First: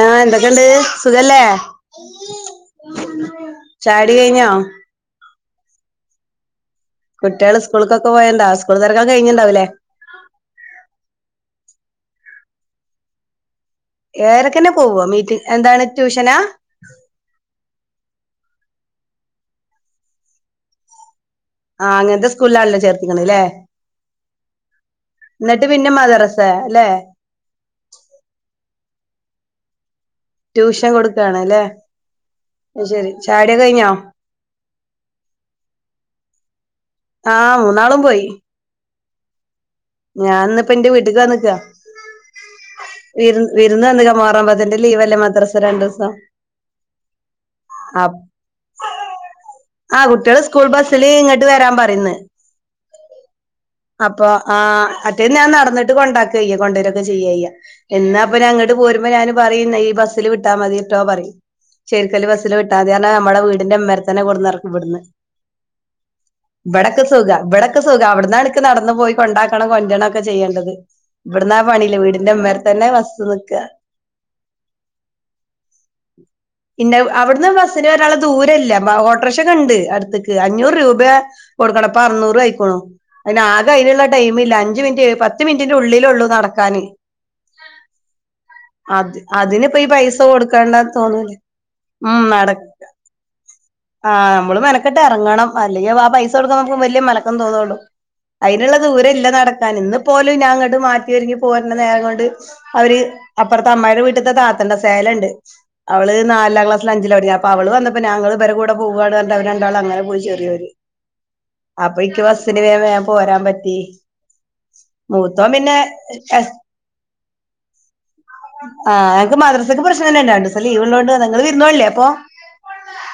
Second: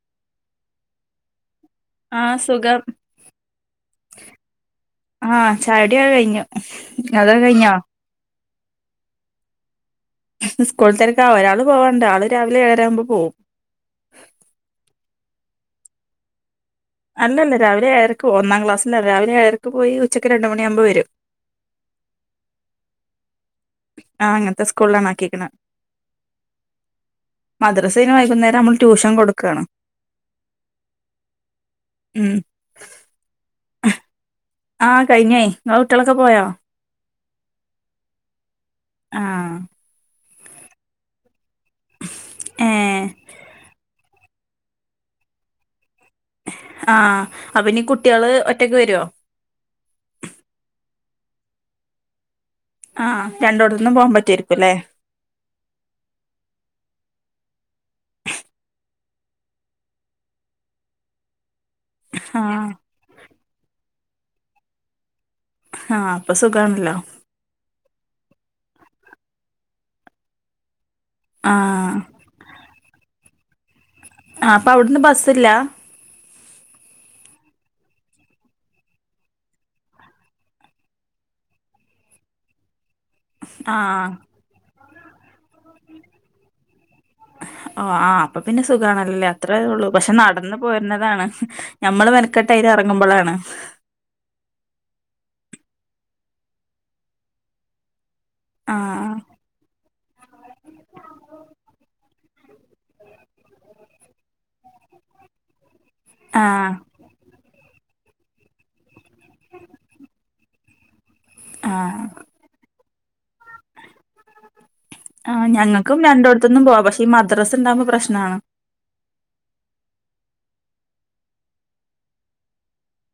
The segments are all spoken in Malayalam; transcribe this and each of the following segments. ആ എന്തൊക്കെണ്ട് സുഖല്ലേ ആഹ് സുഖം ചായുടി കഴിഞ്ഞോ ചായുടി ക്കെ കഴിഞ്ഞു അതൊക്കെ കുട്ടികൾ കഴിഞ്ഞോ സ്കൂളക്കൊക്കെ പോയണ്ടാ സ്കൂൾ തിരക്കക്കൊക്കെ കഴിഞ്ഞിുണ്ടാവില്ലേ സ്കൂള തിരക്ക ഒരാൾ പോവാണ്ട് ആള് രാവിലെ ഏഴര ആവുമ്പോ് പോകും ഏറെൊക്കെന്നെ പോവ മീറ്റി എന്താണ് ട്യൂഷനാ അല്ലല്ല രാവിലെ ഏർക്ക് പോ ഒന്നാം അല്ലല്ല രാവിലെ എഴരക്ക് പോകുംഒന്നാം ക്ലാസ്സ് ല രാവിലെ ഏരക്ക് പോയി ഉച്ചയ്ക്ക് രണ്ട മണിയ ആാവുമ്പോൾ വരും ആഹ് അങ്ങനത്തെ സ്കൂളില ആെല്ല ചേർത്തിക്കണല്ലേ ആഹ് അങ്ങനത്തെ എന്നിട്ട് പിന്നെ മദറസ മദ്രസന് വൈകുന്നേരം നമ്മള് ട്യൂഷൻ കൊടുക്കുവയാണ് ട്യൂഷൻ കൊടുക്കാണ്ല്ലേ ഉം അത്‌ ശരി ചായുടി ഒക്കെ കഴിഞ്ഞോ ആഹ കഴിഞ്ഞേ ങ്ങളെ കുട്ടികളൊക്കെ പോയാോ ആഹ മൂന്നാളും പോയി ആഹ ഞാൻ ഇന്നിപ്പ എന്റെ വീട്ടക്ക് വന്നക്കാ ഏഹ് വിരു വിരുന്ന് വന്ന മുഹറം പത്തിന്റെ ലീവ്ല്ലേ മദ്രാ സ രണ്ട ദിവസം ആഹ അപ്പനി അപ്പ്- കുട്ടികള് ഒറ്റക്ക് വരുവോ ആ കുട്ടികള് സ്കൂൾ ബസ്സിില് ഇങ്ങോട്ട് വരാൻ പറയന്ന് ആ് രണ്ടോടത്തന്നും അപ്പൊ ആ അറ്റേ ഞാൻനട ന്നട്ട് കൊണ്ടക്ക കൊണ്ടെരൊക്കെ ചെയ്യാ കൊണ്ടുവരൊക്കെ ചെയ്യയ്യ എന്നാ അപ്പൊ ഞ അങ്ങോട്ട് പോര ഞൻ പറയ ഈ ബസിൽ വിട്ടാൽ മതി കേട്ടോ പറ ശരിക്കല് ബസിൽ ആഹ് വിട്ടാൽ മതി കാരണം നമ്മടെ വീട് അതിന്റെ മരത്തനെ കൊടുന്ന് ഇറക്കി വിടന്ന് ആഹ് അപ്പൊ സുഖാണല്ലോ വടക്ക് സുഖ വിടക്ക് സുഖ അവിടന്നാ എനിക്ക് നടന്നു പോയി കൊണ്ടാക്കണം കൊണ്ടണം ഒക്കെ ചെയ്യേണ്ടത് ഇവിടന്നാ ആഹ് പണിയില്ല വീടിന്റെ ഉമാേർ തന്നെ വസ് നിക്ക ആഹ അപ്പൊ അവിടന്ന് ബസ്സില്ല പിന്നെ അവിടുന്ന് ബസ്സിന് ഒരാള ദൂരല്ല ഓട്രഷ കണ്ട് അടുത്തേക്ക് അഞ്ഞൂറ് രൂപ കൊടുക്കണപ്പ അറുന്നൂറ് ആയിക്കോണു അതിന ആകെ അതിനുള്ള ആഹ് ടൈമില്ല അഞ്ച്ു മിനിറ്റ് പത്ത് മിനിറ്റിന്റെ ഉള്ളില ഉള്ളു നടക്കാാന് ഓ ആ് അപ്പൊ പിന്നെ സുഖണല്ലല്ലേ അത്രേ അതിനിപ്പ ഈ ഉള്ളൂ പക്ഷെ പൈസ നടന്ന് കൊടുക്കണ്ടാന്ന് പോരുന്നതാണ് തോന്നൂല ഉം നട നഞമ്മള്നക്ക് ായിര് ഇറങ്ങുമ്പോഴാണ് ആഹ് നമ്മള് മനക്കെട്ട ഇറങ്ങണം അല്ലെങ്ക ആ പൈസ കൊടുക്കാ നമുക്ക് വലിയ മനക്കം തോന്നള്ളൂ അയന്നള്ള ദൂരം ആഹ് ഇല്ല നടക്കാൻ ഇന്ന് പോലും ഞാ അങ്ങോട്ട് മാറ്റി ഒരുങ്ങി പോരണ്ട നേരം കൊണ്ട് അവര് അപ്പുറത്തെ അമ്മ്യുടെടെ വീട്ടിലത്തെ അപ്പർത്തെ അമ്മായിന്റെ വീട്ടത്തെ താത്തണ്ടന്റെ സേലുണ്ട് അവള് നാലാം ആഹ് ക്ലാസിൽ അഞ്ചില പടിക്ക അപ്പൊഅവൾ വന്നപ്പോ അവള് വന്നപ്പോ ഞങ്ങള് ഇര കൂടെ പോവയാണ് രണ്ടാൾ അങ്ങനെ പോയി ചെറിയൊര് അപ്പൊ ആഹ് എക്ക് ബസ്സിന് വേ പോരാൻ പറ്റി ആ മൂത്തോൻ പിന്നെ ഞങ്ങൾക്കും എസ് രണ്ടിടത്തൊന്നും പോവാ പക്ഷേ ഈ മദ്രാസ് ഉണ്ടാവകുമ്പോ പ്രശ്നമാണ് ആഹ് ഞക്ക് മദ്രസക്ക് പ്രശ്നം തന്നെ ഉണ്ടണ്ട് സ ലീവ് ഉള്ളോണ്ട് നിങ്ങൾ വിരുന്നല്ലേ അപ്പൊ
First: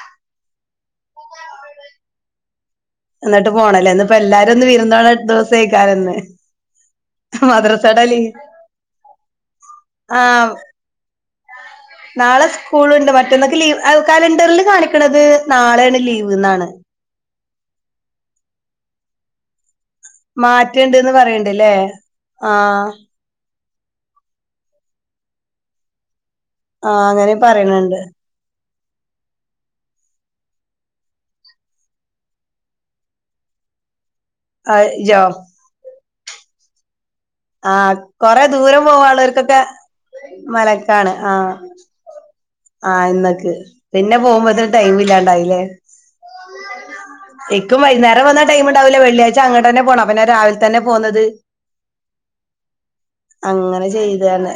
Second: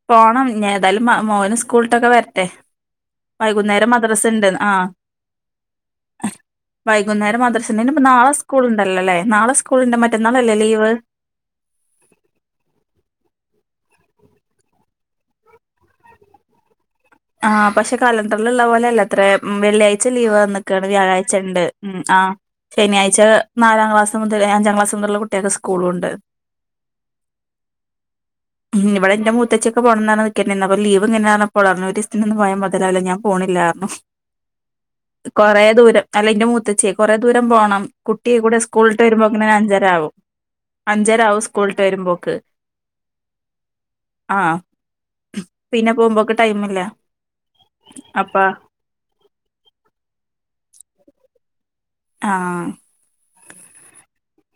പോണം ഞാ ഏതായാലും മോന് സ്കൂളിട്ടൊക്കെ വരട്ടെ എന്നിട്ട് വൈകുന്നേരം പോണല്ലേ ഇന്ന് ഇപ്പ മദ്രസ ഇണ്ട് എല്ലാരും ഒന്ന് ആഹ് വിരന്തോള എട്ടു ദിവസം ആക്കാൻന്ന് വൈകുന്നേരം മാദർശന് ഇപ്പ നാളെ സ്കൂൾ ഉണ്ടല്ലോല്ലേ നാളെ സ്കൂൾ ഉണ്ട് ആ മറ്റന്നാളല്ലേ ലീവ് നാളെ സ്കൂളുണ്ട് മറ്റന്നൊക്കെ ലീവ് കലണ്ടറിൽ കാണിക്കണത് നാളെയാണ് ലീവ് എന്നാണ് ആഹ പക്ഷെ കാലംന്തിലള്ള പോലെയല്ല അത്ര വെള്ളിയഴ് ലീവ് വന്നക്കാണ് മാറ്റുണ്ട്ന്ന് വ്യാഴാഴ്ച ഉണ്ട് പറയണ്ടല്ലേ ഉ ആ ശനിയാഴ്ച നാലാം ക്ലാസ് മുതൽ അഞ്ചാം ക്ലാസ് മുതലുള്ള കുട്ടികൾെ സ്കൂളുണ്ട് ആഹ അങ്ങനെ പറയണണ്ട് ഉം ഇവിടെ എന്റെൂത്തച്ചൊക്ക പോണംന്നാണ് നക്കപ്പൊ ലീവ്ങ്ങനാണ പോള ൊന്ന് പോയാ മുതലല്ല ഞാൻ പോണില്ലായിരുന്നു ആ, ജോ കൊറെേ ദൂരം അല്ല എന്റെ മൂത്തച്ചേ കുറെേ ദൂരം ആ പോകണം കുട്ടി കൊറേ കൂടെ ദൂരം സ്കൂളിട്ട് വരുമ്പോൾ ഇങ്ങനെ പോവാനുള്ളവർക്കൊക്കെ അഞ്ചര ആവുംും അഞ്ചര ആകും സ്കൂളിട്ട് വരുമ്പോ ്പോക്ക് ആഹ ഇന്നൊക്ക് പിന്നെ പോകുമ്പോത്ര ടൈം ഇല്ലാണ്ടായില്ലേ പിന്നെ പോകുമ്പോക്ക് ടൈമില്ല എക്കും വൈകേരം അപ്പ വന്ന ടൈം ഉണ്ടാവൂില്ലേ വെള്ളിയാഴ്ച അങ്ങട്ട് തന്നെ പോണം അപ്പന്ന രാവിലെ തന്നെ പോകുന്നത് ആഹ അങ്ങനെ ചെയ്താണ്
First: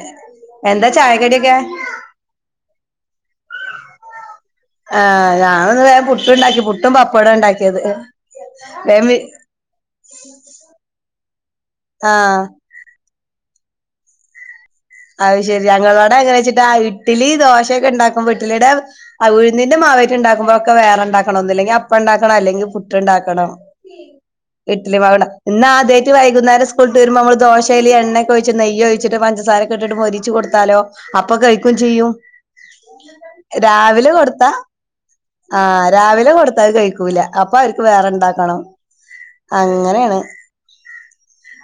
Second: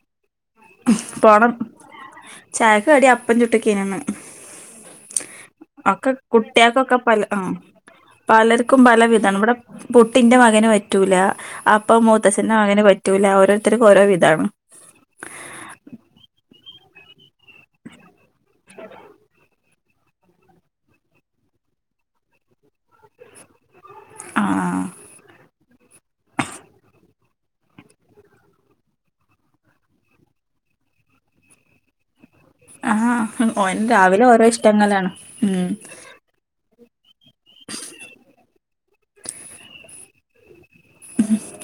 എന്താ പോണം ചായക്കടിയൊക്കെ ചായക്ക് കടി അപ്പം ചുട്ടക്കേനിന്ന്. ആഹ് ഞാനുന്ന് വേം പുട്ടുണ്ടാക്കി പുട്ടും കുട്ട്യാക്കൊക്കെ പല ബപ്പട്വോ ആഹ് ഉണ്ടാക്കിയത്. പലർക്കും പല വേം വി വിധാണ്. ബടെ പുട്ടിന്റെ മകന് പറ്റൂല. അപ്പം ആഹ് മൂത്തച്ചൻ്റെ മകന് പറ്റൂല. ഓരോരുത്തർക്കും ഓരോ വിധാണ്. അത് ശെരി. ഞങ്ങളോടെ അങ്ങനെ വെച്ചിട്ട് ആ ഇഡിലി ദോശയൊക്കെ ഉണ്ടാക്കുമ്പോ ഇട്ടിലിയുടെ അ ഉഴ്ന്ന് ന്റെ മാവേയ്റ്റ് ഉണ്ടാക്കുമ്പോ ഒക്കെ വേറെണ്ടാക്കണം. ഒന്നില്ലെങ്കിൽ അപ്പം ണ്ടാക്കണം. അല്ലെങ്കി പുട്ട് ഇണ്ടാക്കണം. ആഹ് ഇട്ടിലി മാവ്ണ്ട. ഇന്ന് ആദ്യായിട്ട് വൈകുന്നേരം സ്കൂൾട്ട് വരുമ്പ മ്മള് ദോശയില് എണ്ണെക്കൊഴിച്ച് നെയ്യ് ഒഴിച്ച്ട്ട് പഞ്ചസാരെ ക്കെട്ട്ട്ട് മൊരിച്ചു കൊടുത്താലോ അപ്പൊ കഴിക്കും ചെയ്യും. ആഹ് ഓന് രാവിലെ ഓരോ കൊടുത്താ ഇഷ്ടങ്ങളാണ് ഉം ആഹ് രാവിലെ കൊടുത്താ അത് കഴിക്കു ക്കൂല. അപ്പൊ അവർക്ക് വേറെ ഇണ്ടാക്കണം അങ്ങനെണ്.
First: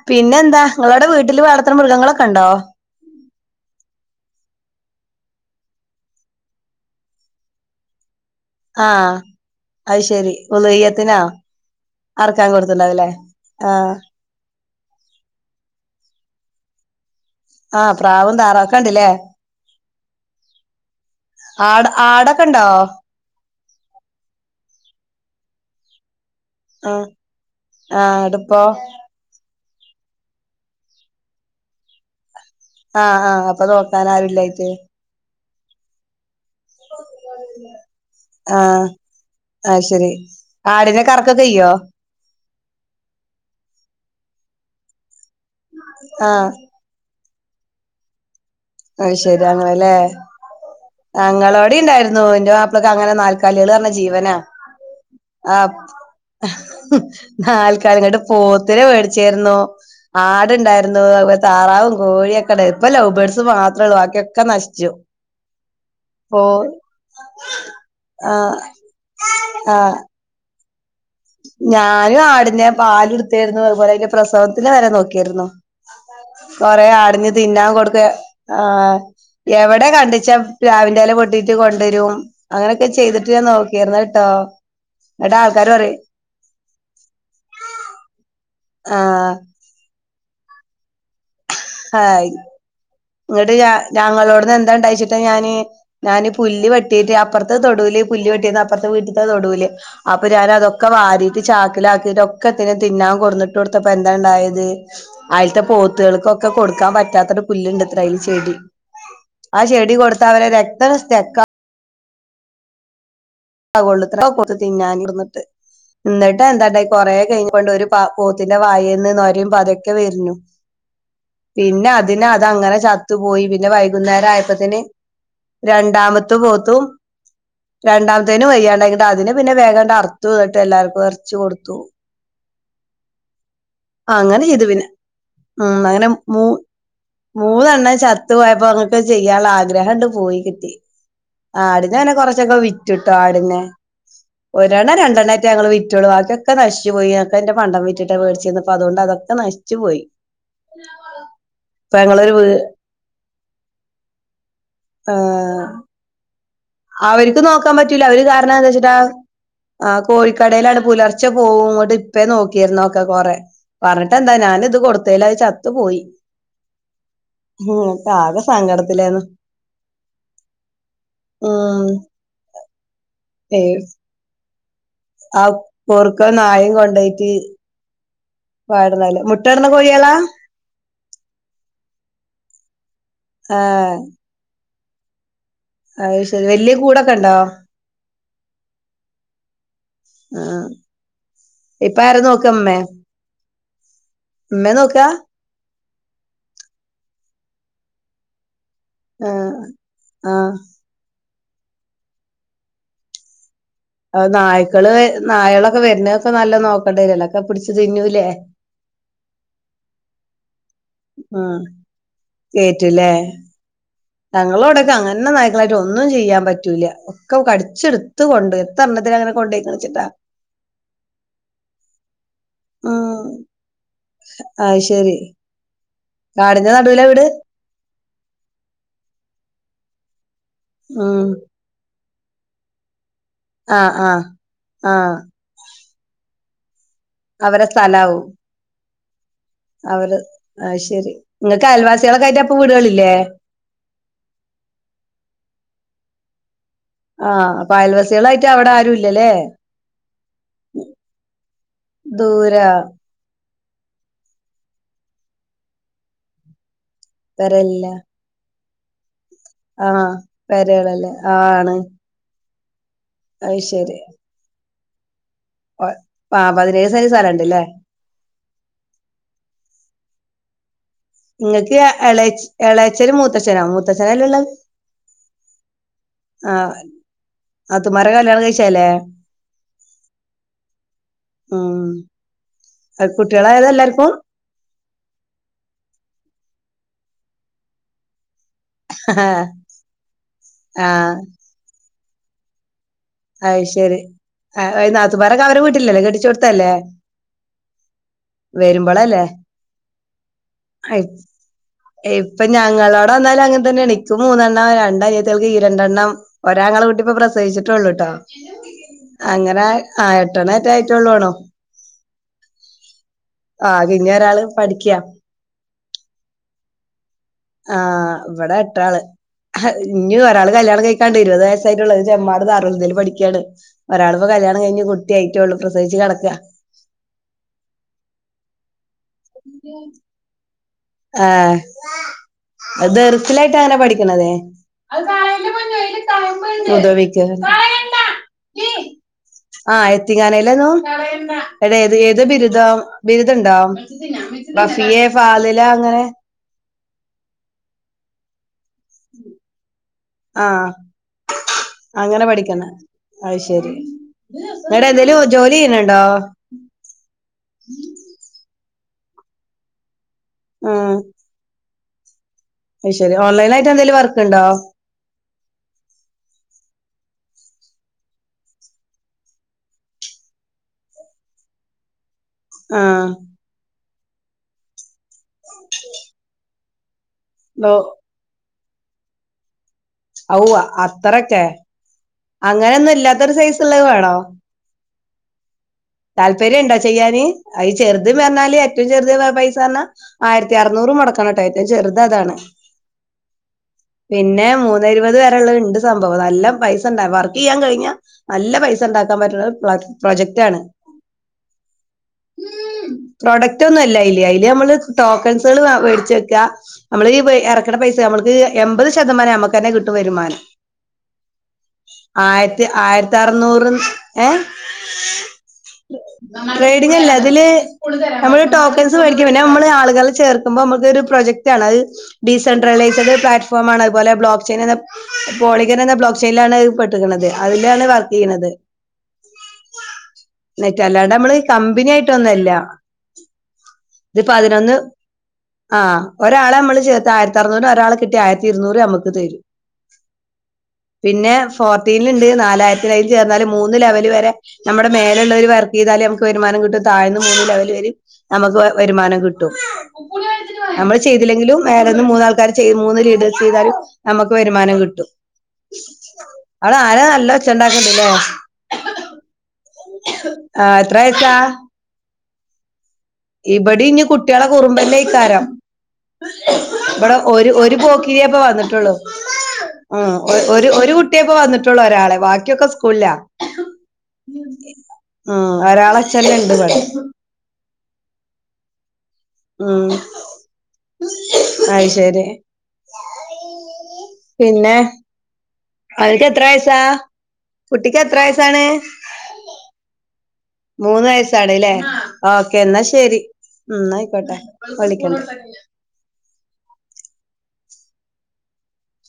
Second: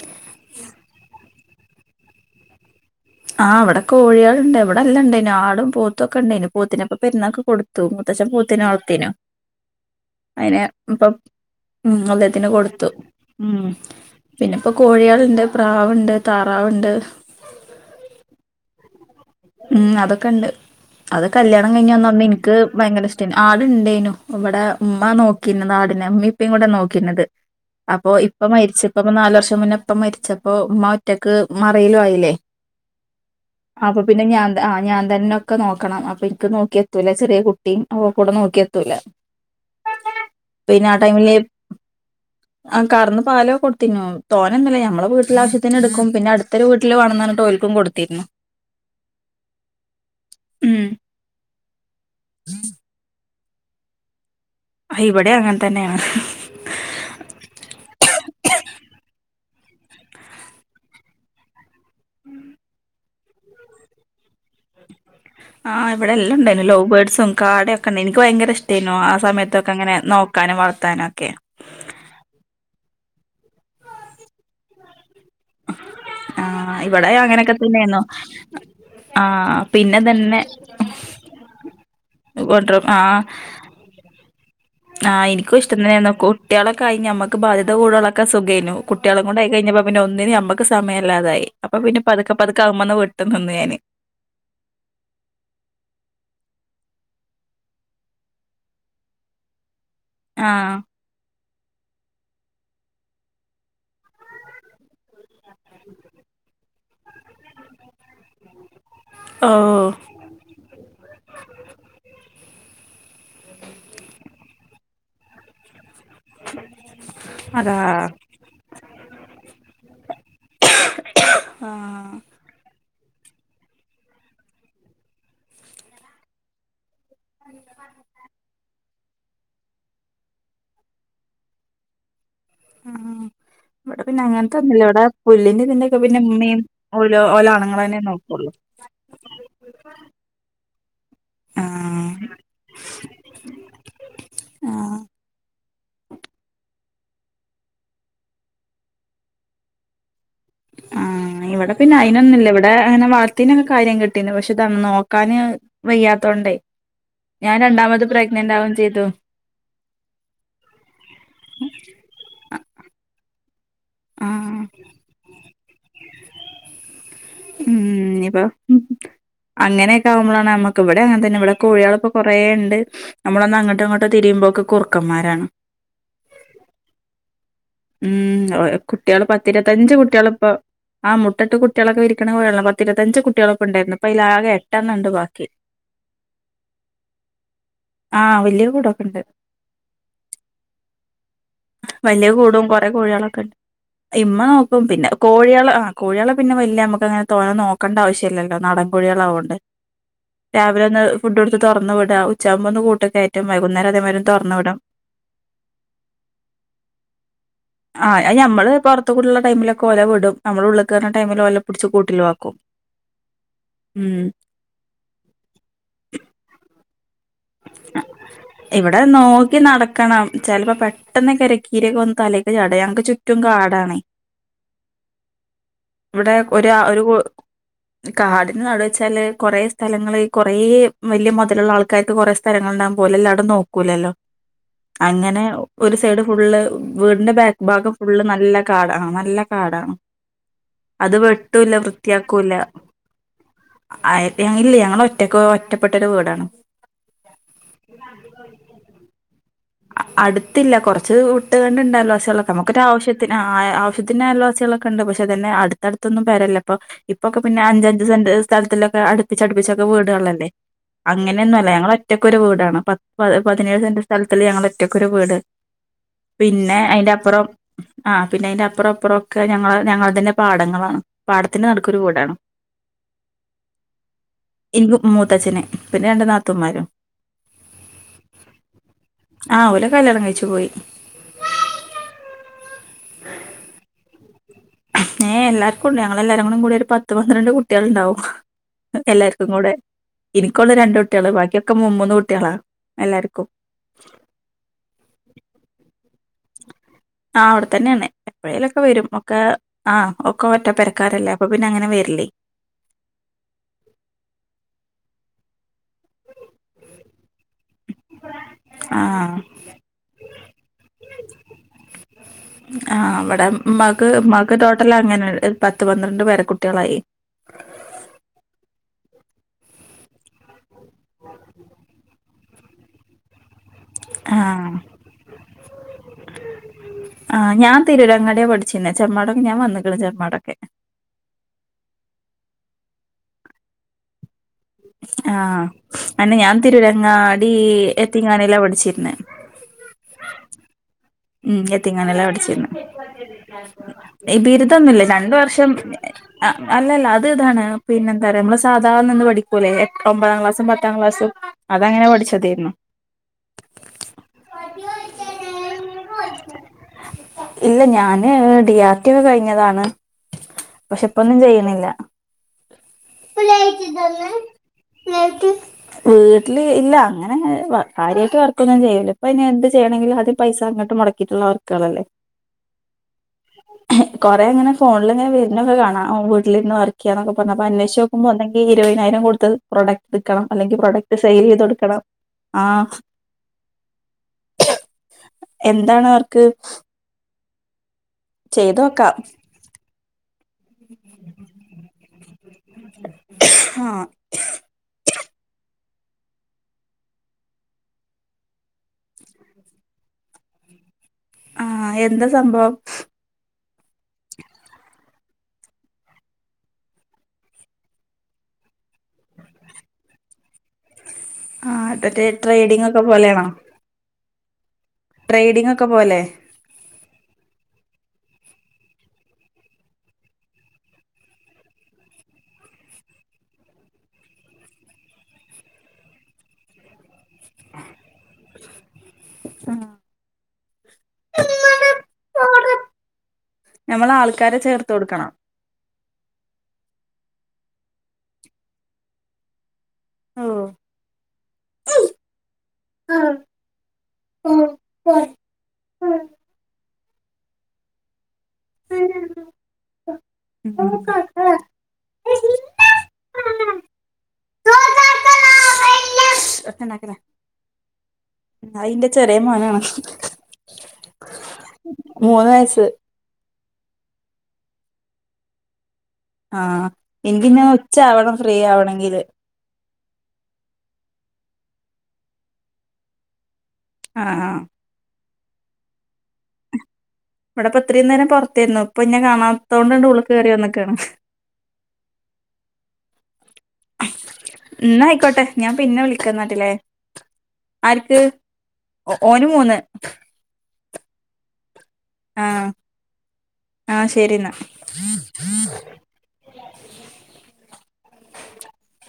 പിന്നെന്താ നിങ്ങളോടെ വീട്ടില് വളർത്തണ മൃഗങ്ങളൊക്കെ ണ്ടോ? ആഹ് ഇവടെ കോഴിയേള് ണ്ട്. ഇവടെ എല്ലെണ്ടേനു ആടും പോത്തും ഒക്കെ ഇണ്ടേനു. പോത്തിനെപ്പൊ പെരുന്നാക്ക് കൊടുത്തു. [unintelligible] ത്തച്ചൻ പോത്തിന വളർത്തീനു. ആഹ് അത് ശെരി ഉള്ഹിയ്യത്തിനാ? ഉം ഉള്ഹിയ്യത്തിന് കൊടുത്തു ഉം ആഹ് പിന്നെ ഇപ്പോ കോഴിയേള്ണ്ട്, പ്രാവ്ണ്ട്, താറാവ്ണ്ട്. ആ പ്രാവും താറാവെക്കണ്ട് ലേ. ഉം അതൊക്കെ ഇണ്ട്. അത് കല്യാണം ആട് കഴിഞ്ഞ ന്നന്ന് ആടൊക്കെ ഇൻക്ക് ഇണ്ടോ ഭയങ്കര ഇഷ്റ്റേനി. ആടുണ്ടേനു ഇവടെ ഉമ്മ നോ പിന്നെ ഒന്ന് ആടിനെ ഉമ്മീഉപ്പയും കൂടെ ആഹ് നോക്കിരുന്നത് അപ്പൊ ആഹ് ഇപ്പ ഇടിപ്പോ മരിച്ച ഇപ്പപ നാല് വർഷം മുന്നേ ഇപ്പ മരിച്ചപ്പോ ഉമ്മ ഒറ്റക്ക് മറയിലു ആയില്ലേ ആഹ് ആഹ് അപ്പൊ നോക്കാനു പിന്നെ ഞാൻ താ ആ ഞാൻ തന്നെ ഒക്കെ നോക്കണം അപ്പൊ എനിക്ക് നോക്കിയെത്തൂലെ ചെറിയ കുട്ടിയും ഓകൂടെ നോക്കിയെത്തൂഇല്ല ആ ശെ പിന്നെ ആഹ് ടൈമില് ആഹ് കറന്ന് പാലൊ കൊടുത്തിനു അന്തല്ല ഞമ്മുടെ വീട്ടില ആവശ്യത്തിന് എടുക്കും പിന്നെ ആഹ് അടുത്തരു വീട്ടില് വണന്നാണ് ടോയ്ലറ്റും കൊടുത്തിരുന്നു അയ് ശെരി അങ്ങനാല്ലേ ഉം ഞങ്ങളോടെ ഉണ്ടായിരുന്നു എന്റെ പപ്പിളക്കെ അങ്ങനെ നാല് കലുകള് പറഞ്ഞ ജീവനാ ആ, ഇവിടെ അങ്ങനെ ആഹ് തന്നെയാണ് ആൾകാരങ്ങട്ട് പോത്തിനെ മേടിച്ചെ ന്നു ആടുണ്ടായിരുന്നു അതു വേ താറാവും കോഴിഒക്കെഉണ്ടായി ഇപ്പ ലവ്ബേഡസ് മാത്രമേ ഉള്ളൂ ബാക്കി ഓ അശ് ച്ചു ആഹ് ഇവെടെല്ലാം ഉണ്ടായ്രുന്നു ലൗ ബേഡ്സും കാടാക്കൊണ്ടനി എനിക്ക് ഭയങ്കര ആഹ് ഇഷ്ടയിനു ആഹ് ആഹ് സമയത്തൊക്കെങ്ങനെ നോക്കാനും വളർ ത്താനൊക്കെ ഞാനും ആടിനെ പാല്ടുത്തേരുന്നു അതുപോലയിന്റെ പ്രസവത്തിനുവെരെ നോക്കിരുന്നു. ആ കൊറെ ഇവിടെ ആടിന് അങ്ങനെയൊക്കെ തിന്നാൻ തന്നെയായിരുന്നു കൊടുത്. ആഹ് ആ എവിടെ പിന്നെ തന്നെ കണ്ടിച്ചാപ്ലാവിന്റെല കൊ കട്ടിട്ട് കൊണ്ടുവെരും അങ്ങനൊക്കെ കൊണ്ടരും ആ ചെയ്തിട്ട് ഞാൻ നോക്കിയാരുന്നുട്ടോ എന്നിട്ടാൾക്കാര് പറയും കുട്ടികളൊക്കയി ഞമ്മെക്ക് ബാധ്യത കൂടുകളൊക്കെ സുഖേനു കുട്ടികളെ ആഹ് കൊണ്ടായി കഴിഞ്ഞപ്പ പിന്നെ ഒന്നിന്നു ഞമ്മ ക്ക് സമഇല്ലാതായി അപ്പൊ പിന്നെ ഹായ് പതുക്കെ പതുക്ക അവൻ വന്ന് വെ ഇങ്ങട്ട് ഞാ ഞങ്ങളെവടന്ന് എന്താ ഉണ്ടായിച്ചിട്ട് ഞാന് ഞാനി പുല്ല് വെട്ടിട്ട് അപ്പറത്തെ തൊടുവില് പുല്ല് വെട്ടീത അപ്പറത്തെ വീട്ടിത്തെ തൊടൂല് അപ്പൊ ആഹ് ഞാനതൊക്കെ വാരി. ചാക്കിലാക്കിട്ട് ഒക്കെത്തി തിന്നാൻ കൊടന്നിട്ട് കൊടുത്തപ്പോ എന്താ ഉണ്ടായത് അയലത്തെ പോത്തുകൾക്കൊ ഒക്കെ കൊടുക്കാൻ പറ്റാത്തൊരു പുല്ലുണ്ട് ഡൈൽ ചെടി ഓ ആ ചെടി കൊടുത്താവരെ രക്തം സ്റ്റക്ക ആഹ് വെള്ളത്തിലാ കൊത്തിത്തിന്നാൻ കെടന്നിട്ട്. എന്നിട്ട് എന്താണ്ടായി കൊറെ കഴിഞ്ഞപ്പൊണ്ട് അതാ ഒരു പോത്തിന്റെ വായിന്ന് നൊരേം പതേക്കെ വരുന്നു. പിന്നെ ആഹ് അതിന് അതങ്ങനെ ചത് ത്തു പോയി പിന്നെ വൈകുന്നേരായപ്പത്തേന് രണ്ടാമത്തെ പോത്തും. [unintelligible] വയ്യാണ്ടായി ന്നെട്ട് അതിനെ പിന്നെ വേഗണ്ട് അർത്തു. ന്നെട്ട് എല്ലാവർക്കും എറച്ചി കൊട്ത്തു. ആഹ് ഇവെടെ പിന്നെ അങ്ങനെ ചെയ്തു അങ്ങെനെത്തെന്നുമില്ല. പിന്നെ ഇവടെ പുല്ലിന്റെ ഉം ന്റെക്കെ അങ്ങനെ പിന്നെ മൂ ഉമ്മയും ഓല് ഓലാണുങ്ങളന്നെ നോക്കൊള്ളു. ഓ ചെയ്യാനൊളള ആഗ്രഹ്വോണ്ട് പോയി കിട്ടി ആഹ് ആടിനന്നെ കൊറച്ചെക്കെ വിറ്റുട്ടോ. ആടിനെ. ഒരെണ്ണ ആഹ് രണ്ടണണ്യാറ്റ ഞങ്ങള് വി റ്റുള്ളയതൊക്കെ നശിച്ചു പോയി. അക്കെയെന്റെ പണ്ട വീറ്റിട്ടാ മേടിച്ചിന്ന്പ്പ അതുകണ്ട് അതൊക്കെ നശിച്ചു പോയി. ഞങ്ങക്കിവിടെ പിന്നെ ഇപ്പൊ ഞങ്ങളൊരു വീ അയിനൊന്നുമില്ല. ഇവെടെ അങ്ങനെ വളർത്തേനൊക്കെ കാര്യം കിട്ടീന്നു. പക്ഷെ. ത നോക്കാന് വയ്യാത്ത തൊണ്ടേ അവരിക്ക് നോക്കാൻ പറ്റൂല. അവര് കാരണന്താ വെച്ചിട്ടാ. ചെയ്തു ആ കോഴിക്കടേലാണ്. പുലർച്ചെ പോവുന്നിട്ട്ഇപ്പേ നോക്കു നോക്കിയർ നോക്ക കൊറെ. പറഞ്ഞിട്ടെന്താ ആഹ് ഞാനിതു കൊടുത്തോലായ് ചത്ത് പോയി. ഉം ഇപ്പ അങ്ങനെയെക്കെ ആകുമ്പോഴാണ് നമ്മെക്കിവടെ യതെ. പിന്ന ഇവെടെ ഉം കോഴികളിപ്പോ കൊറെണ്ട്. നമ്മളന്ന് ഏയ് അങ്ങോട്ടുയിങ്ങോട്ടോ തിരിയുമ്പോക്കെ. ആ കുറുക്കന്മാരാണ് കുറുക്കം നായും കൊണ്ടായിറ്റ്. ഉം അവെടെ കുട്ടികള് പത്തിരുപത്തഞ്ച് കോഴികളാ കുട്ടികളിപ്പൊ. ആ മുട്ടട്ട് കുട്ടികളൊക്കെ വിരിക്കണപ്പോലള്ള പത്തിരുപത്തഞ്ച് ആഹ് കുട്ടികളൊക്കെണ്ടായിരുന്നു. ഇപ്പയിതില്ലാകെ എട്ടണ്ണണ്ട് ബാക്കി. അത് ശെരി വല്യ കൂടൊക്കെണ്ടോ? ആ വലിയ കൂടൊക്കെ ഉണ്ട് ആഹ് ഇപ്പ ആരാ വല്യ നോക്കാ കൂടും ഉമ്മേ കൊറെ കോഴികളൊക്കെണ്ട്. ഇമ്മ ഉമ്മേ നോക്കും. നോക്കാ പിന്നെ കോഴികള് ആ. കോഴികളെ പിന്നെ വല്യ നമ്മുക്കങ്ങനെ തൊഴ നോക്കേണ്ടാവശ്യല്ലോ നടൻ. കോഴികളാവോണ്ട്. ആഹ് ആഹ് രാവിലൊന്ന് ഫുഡ് വൈകുന്നേരം അതേമാതിരി അത് തുറന്നു വിടും നായ്ക്കള് നായകളെക്കെ വരുന്നോ പ്പ നല്ല നോക്കണ്ടരെല്ല. ക്കെ പിടിച്ചു ആഹ് തിന്നൂലേ. അത് ഞമ്മള് പൊറത്ത് കൂടിള്ള ടൈമിലൊക്കെ ഓലെ വിടും നമ്മള് ഉള്ള് കേറ്ണ ടൈമില് ആ ഓലെ പിടിച്ച് കൂട്ടിലാക്കും കേറ്റീലേ. ഉം തങ്ങളോടെക്കെ അങ്ങനെ നായ്ക്കളായിട്ട് ഒന്നും ചെയ്യാൻ പറ്റൂല. ഒക്കെ കടിച്ചെടുത്തു. ഇവടെ നോക്കി നടക്കണം. ചെലപ്പോ പെട്ടെന്ന് കെര കീരിക്കെന്ന് തലേക്ക് ചാടും ഞക്ക് ചു റ്റും കാടാണേ ആഹ് ശെരി ഇവെടെ ഒരേ ഒരു കാടിന് നടുവെച്ചാല് കൊറെ സ് ഥലങ്ങിൽ കൊറെ ഉം വെല്യ മൊതലൊള്ള ആൾക്കാർക്ക് കൊറെ സ്ഥലങ്ങളുണ്ടാകും. ലെ എല്ലടവും ആഹ് നോക്കൂലല്ലോ. ആഹ് ആഹ് അങ്ങനെ ഒര് സൈഡ് ഫുള്ള്. വീടിന്റെ ബാക്ക് അവരെ ഭാഗം ഫുള്ള് സ്ഥലാവും നല്ല കാടാണ് ആണ് കാടാണ് അവര് ശരി അത് ഇങ്ങക്ക് വെട്ടൂല്ല അയൽവാസികളൊക്കെ ആയിട്ട് വൃത്തിയാക്കൂല്ല അപ്പൊ വീടുകളില്ലേ ഇല്ല ഞങ്ങൾ ഒറ്റപ്പെട്ടൊരു വീടാണ് ആഹ് അയൽവസികളായിട്ട് അവിടെ ആരും ഇല്ലല്ലേ അടുത്തില്ല കുറച്ച് വിട്ട് കണ്ട് ഉണ്ടല്ലോ പക്ഷേ ദൂരാ നമുക്കൊരു ആവശ്യത്തിന് ആ ആവശ്യത്തിന് ആയൽവാസികളൊക്കെ ഉണ്ട് പക്ഷെ അതന്നെ അടുത്തടുത്തൊന്നു പെരയില്ല അപ്പൊ ഇപ്പൊക്കെ പിന്നെ പെരല്ല അഞ്ച് അഞ്ച്സെൻ്റ് സ്ഥലൊത്തെക്കെ അടുത്ത് അടുപ്പിച്ചൊക്കെ ആഹ് വീടുകള്ളല്ലേ പെരകളല്ലേ അങ്ങനെയൊന്നുമല്ല ആണ് ഞങ്ങള ഒറ്റക്ക് ഒരു വീടാണ് പത്ത് അത് പതിനേഴ് ശരി സെന്റ് സ്ഥലത്തില് ഞങ്ങൾ ഒറ്റക്ക് ഒരു വീട് ആഹ് പിന്നെ പതിനേഴ് സെന്റ് അതിന്റെപ്പുറം സ്ഥലംണ്ട്ല്ലേ ആ പിന്നെ അതിന്റെ അപ്പുറം ഇപ്പുറം ഒക്കെ ഞങ്ങളതിന്റെ പാടങ്ങളാണ് പാടത്തിന്റെ നിങ്ങക്ക് നടുക്കൊരു വീടാണ് എളെച്ചനും മൂത്ത ചണോ മൂത്തശച്ഛന ലെ ഉള്ളത് എനിക്ക് മൂത്തച്ഛന് പിന്നെ രണ്ട് ആഹ് നാത്തൂന്മാരും നത്തു മാരെ കല്ല്യാണം കഴിച്ചല്ലേ ആ ഒല്ല് കല്ല്യാണം കഴിച്ചു പോയി ആ കുട്ടികളായ എല്ലാർക്കും ഏ എല്ലാർക്കുണ്ട് ഞങ്ങളെല്ലാരും കൂടി ഒരു പത്ത് പന്ത്രണ്ട് കുട്ടികൾ ഉണ്ടാവും എല്ലാവർക്കും കൂടെ എനിക്കുള്ള രണ്ട് ആഹ് കുട്ടികള് ബാക്കിയൊക്കെ മുമൂന്ന് കുട്ടികളാ എല്ലാർക്കും അത് ശരി നാത്തുൻമാരക്കെ അവരെ വീട്ടില്ലല്ലോ കെട്ടിച്ച് ടുത്തല്ലേ അ അവിടെ തന്നെ യാണ്എപ്പോഴേലൊക്കെ വരും ഒക്കെ ആ ഒക്കെ ഒറ്റ പരക്കാരല്ലേ അപ്പൊ പിന്നെ അങ്ങനെ വരും ഇപ്പ ഞങ്ങളോടെ വന്നാലും അങ്ങനെ തന്നെണ്. ഇക്ക് മൂന്നെണ്ണം രണ്ട് അനിയത്തിയാൾക്കും ഈ രണ്ടെണ്ണം ഒരാങ്ങള കുട്ടി പ്പൊ പ്രസവിച്ചിട്ട് ഉള്ളൂട്ടോ ആ അങ്ങനെ ആ എട്ടണ്ണേറ്റെ ആയിട്ടുള്ളോലോ. ആ ഇവിടെ ഉമ്മക്ക് ഒരാള് ഉമ്മാക്ക് ട്ടോട്ടൽ പഠിക്ക്യാ അങ്ങനെ പത്ത് പന്ത്രണ്ട് പേരക്കുട്ടികളായി. ആഹ് ഇവിടെ എട്ടാള് ഇനി ഒരാള് കല്യാണം കഴിക്കാണ്ട് ഇരുപത് വയസ്സായിട്ടുള്ളൂ അത് ചെമ്മാട് ദാറുൽഹുദയിൽ പഠിക്കയാണ്. ഒരാളിപ്പോ ആ കല്യാണം കഴിഞ്ഞ് കുട്ടി ആയിട്ടുള്ളൂ പ്രസവിച്ച് കിടക്കാ. ആഹ് ഞാൻ തിരൂരങ്ങാടിയാ പഠിച്ചീനെ. ആഹ് അത് ഇലായിട്ട് അങ്ങനെ പഠിക്ണതേ അത് ആ കളയല്ലേ പൊന്നു അന്നെ ഞാൻ അതില് കയമ്പ്ണ്ട്. തിരൂരങ്ങാടി കളയണ്ട എത്തിങ്ങാനീലാ ടി പഠിച്ചിരുന്നെ ആഹ് യതീം ഖാനയിലെയിനു ഉം അതേത് ഏത് എത്തിങ്ങാനീലാ ബിരുദാ പഠിച്ചിരുന്നെ ബിരുദണ്ടോ ബിരുദൊന്നുല്ല വഫിയെ രണ്ട് ഫാളിലെ വർഷം അങ്ങനെ ആഹ് അല്ലല്ല അത് ഇതാണ് പിന്നെ എന്താ പറയാ നമ്മളെ സ് സാധാ നിന്ന് പഠിക്കൂല്ലേ ഒമ്പതാം ക്ലാസ്സും ആഹ് പത്താം ക്ലാസ്സും അത് അങ്ങനെ പഠിച്ചതേയ്നു. അത് ശരി. എന്നിട്ട് എന്തേലും ജോലി ചെയ്യണുണ്ടോ? ഇല്ല ഞാന് ഡിആർടി ഒക്കെ കഴിഞ്ഞതാണ്. ആഹ് പക്ഷെ ഇപ്പൊ ഒന്നും ചെയ്യണില്ല. അത് ശരി ഓൺലൈൻ ആയിട്ട് എന്തേലും വർക്ക് ഉണ്ടോ വീട്ടില് ഇല്ല ഞാനങ്ങനെ വ കാര്യായ്ട്ട് വർക്കാെന്നും ചെയ്യൂല ഇപ്പയ്ന് എന്ത് ചെയ്യെണെങ്കിലും ആദ്യം പൈസ [unintelligible] മാെടക്കീട്ട്ള്ള വർക്ക്കളല്ലെ ആഹ് കൊറേങ്ങനെ ഫോൺല്ങ്ങനെ വെര്ണൊക്കെ കാണാ വീട്ട്ൽര്ന്ന് വർക്കെയ്യാന്നൊക്കെ പറ്ഞ്ഞ് അപ്പന്നേഷ്ച്ചോക്കുമ്പം ഒന്നെ ങ്കി ഇര്വെയ്നായ്രം കൊട്ത് പ്രാെഡക് ത്ക്കണം അല്ലെങ്കി പ്രാെഡക്ട് സെയിലെയ്താെട്ക്കണം അങ്ങനെന്നും ഇല്ലാത്തൊര് സൈസ്ള്ളെ വേണോ എന്താണ് അവർക്ക് താല്പര്യണ്ടോ ചെയ്യാന് അയ് ചെർ ഇത് ന്നർഞ്ഞാല് ചെയ്ത് ഏറ്റവും നോക്കാം ചെറ്യ പൈസാർഞ്ഞാ ആയ്ര്ത്തി അറ്നൂറ് മാെടക്കണട്ടോ ഏറ്റം ചെറ്ത് അതാണ് ആ പിന്നേ മൂന്നേ ഇര്പത് വരെള്ളത്ണ്ട് സംഭവം നല്ല പൈസ് സണ്ടാ വർക്കെയ്യാം കഴ്ഞ്ഞാ നല്ല പൈസണ്ടാക്കാം പറ്റ്ണാെര് പ്ലാറ്റ് പ്രൊജക്റ്റാണ് ആഹ് എന്താ സംഭവം റ്റൊന്നല്ല അയ്ല് അയ്ല് ഞമ്മള് ടോക്കൺസ്കള് വാ വേട്ച്ച് വെക്കാ അമ്മള് ഈ വെ എറക്ക്ണ പൈസ ഞമ്മൾക്ക് എംപത് ശതം വെരെ ഞമ്മക്കെന്നെ കിട്ടു വെരുമാനം ആഹ് ത് മറ്റേ ട്രേയ്ഡിങ്ങാെക്കെ ആയിരത്തി പോലേണോ? അറുന്നൂറ് ഏ ട്രേയ്ഡിങ്ങൊക്കെ പോലെ ഡിങ്ങല്ല തില് ഞമ്മള് ടോക്കൺസ് മേടിക്കും പിന്നെ ഞമ്മള് ആള്കളെ ചേർക്ക്മ്പോ അമ്മക്ക് ഡീസെൻട്രലൈസ്ഡ് പ്ലാറ്റ്ഫോമാണ് അത്പോല ബ്ലോക്ക് ചെയ്ന്‌ന്ന് പോളികന്‌ന്ന് ബ്ലോ ക്ഷെയ്ലാണത് പെട്ട്ക്ക്ണത് അത്‌ലാണ് വർക്കെയ്യ്ണത് ആഹ് അല്ലാണ്ടമ്മ്ള് കമ്പ്നി ആയ്ട്ടൊന്നു അല്ലാ നമ്മൾ ത് ആൾക്കാരെ പതിനൊന്ന് ചേർത്ത് കൊടുക്കണം ആഹ് ഒരാളെ അമ്മള് ചേർ തായ്ര്ത്തർന്നൂറ്ന് ഒരാളെ കിട്ട്യാ ആയ്ര്ത്തി ഇര്ന്നൂറ് ഞമ്മക്ക് തെരും ഓ പിന്നെ ഫോർട്ടീൻല്ണ്ട് നാലായ്ര്ത്തി റെയ്ഞ്ച് വന്നാല് മൂന്ന് ലെവല് വെരെ ഞമ്മടെ മേലെള്ളാെര് വർ ക്കെയ്താലെ നമ്ക്ക് വര്മാനം കിട്ടു താഴെന്ന് മൂന്ന് ലെവല് വെരിം നമക്ക് വ വര്മാനം കിട്ടും നമ്മള് ചെയ്തില്ലെങ്കിലും മേലേന്ന് മൂന്നാൾക്കാര് ചെയ്ത് മൂന്ന് ലീഡേഴ്സ് ഉം ചെയ്താലും നമ്മക്ക് വരുമാനം കിട്ടും. ആ നായ ഒറ്റണ്ടാക്കല നല്ലൊച്ചണ്ടാക്ക് ണ്ട്ല്ലേ. അതിന്റെ ചെറിയ മോനാണ് ആഹ് എത്ര വയസ്സാ? മൂന്ന് വയസ്സ്. ഇബടിം ഞ് കുട്ട്യേളെ കുറുമ്പെന്നെക്കാരം ആ ഇവിടെ ഒരു എനിക്കിന്ന് ഒരു ഉച്ച പോക്കിരിയെ ആവണം ഫ്രീ ആവണെങ്കില് ഇപ്പോന്നിട്ടുള്ളുവന്നിട്ടുള്ളു ആ ഒരു ഒരു കുട്ടിയപ്പോ വന്നിട്ടുള്ള ഒരാളെ ബാക്കിയൊക്കെ സ്കൂളിലാ ആ ആ ഉ ഒരാളച്ചല് ഉണ്ട് കട ഇവിടെപ്പം എത്രയും നേരം പുറത്ത്ആയിരുന്നു ഇപ്പൊ ഞാൻ കാണാത്ത ഉം കൊണ്ട് ഉൾ കേയറി വന്നൊക്കെയാണ് അത് ശരി പിന്നെ ഇന്നയിക്കോട്ടെ ഞാൻ പിന്നെ അവൾക്ക് വിളിക്കാം എത്ര നാട്ടില്ലേ വയസാ കുട്ടിക്ക് എത്ര ആർക്ക് വയസ്സാണ് ഓനും മൂന്ന് മൂന്ന് വയസ്സാട അല്ലേ ആ ഓക്കേ എന്ന എന്നാ ശെരി ഉം ആ ശരി ആയിക്കോട്ടെ എന്നാ വിളിക്കണ്ടേ [unintelligible]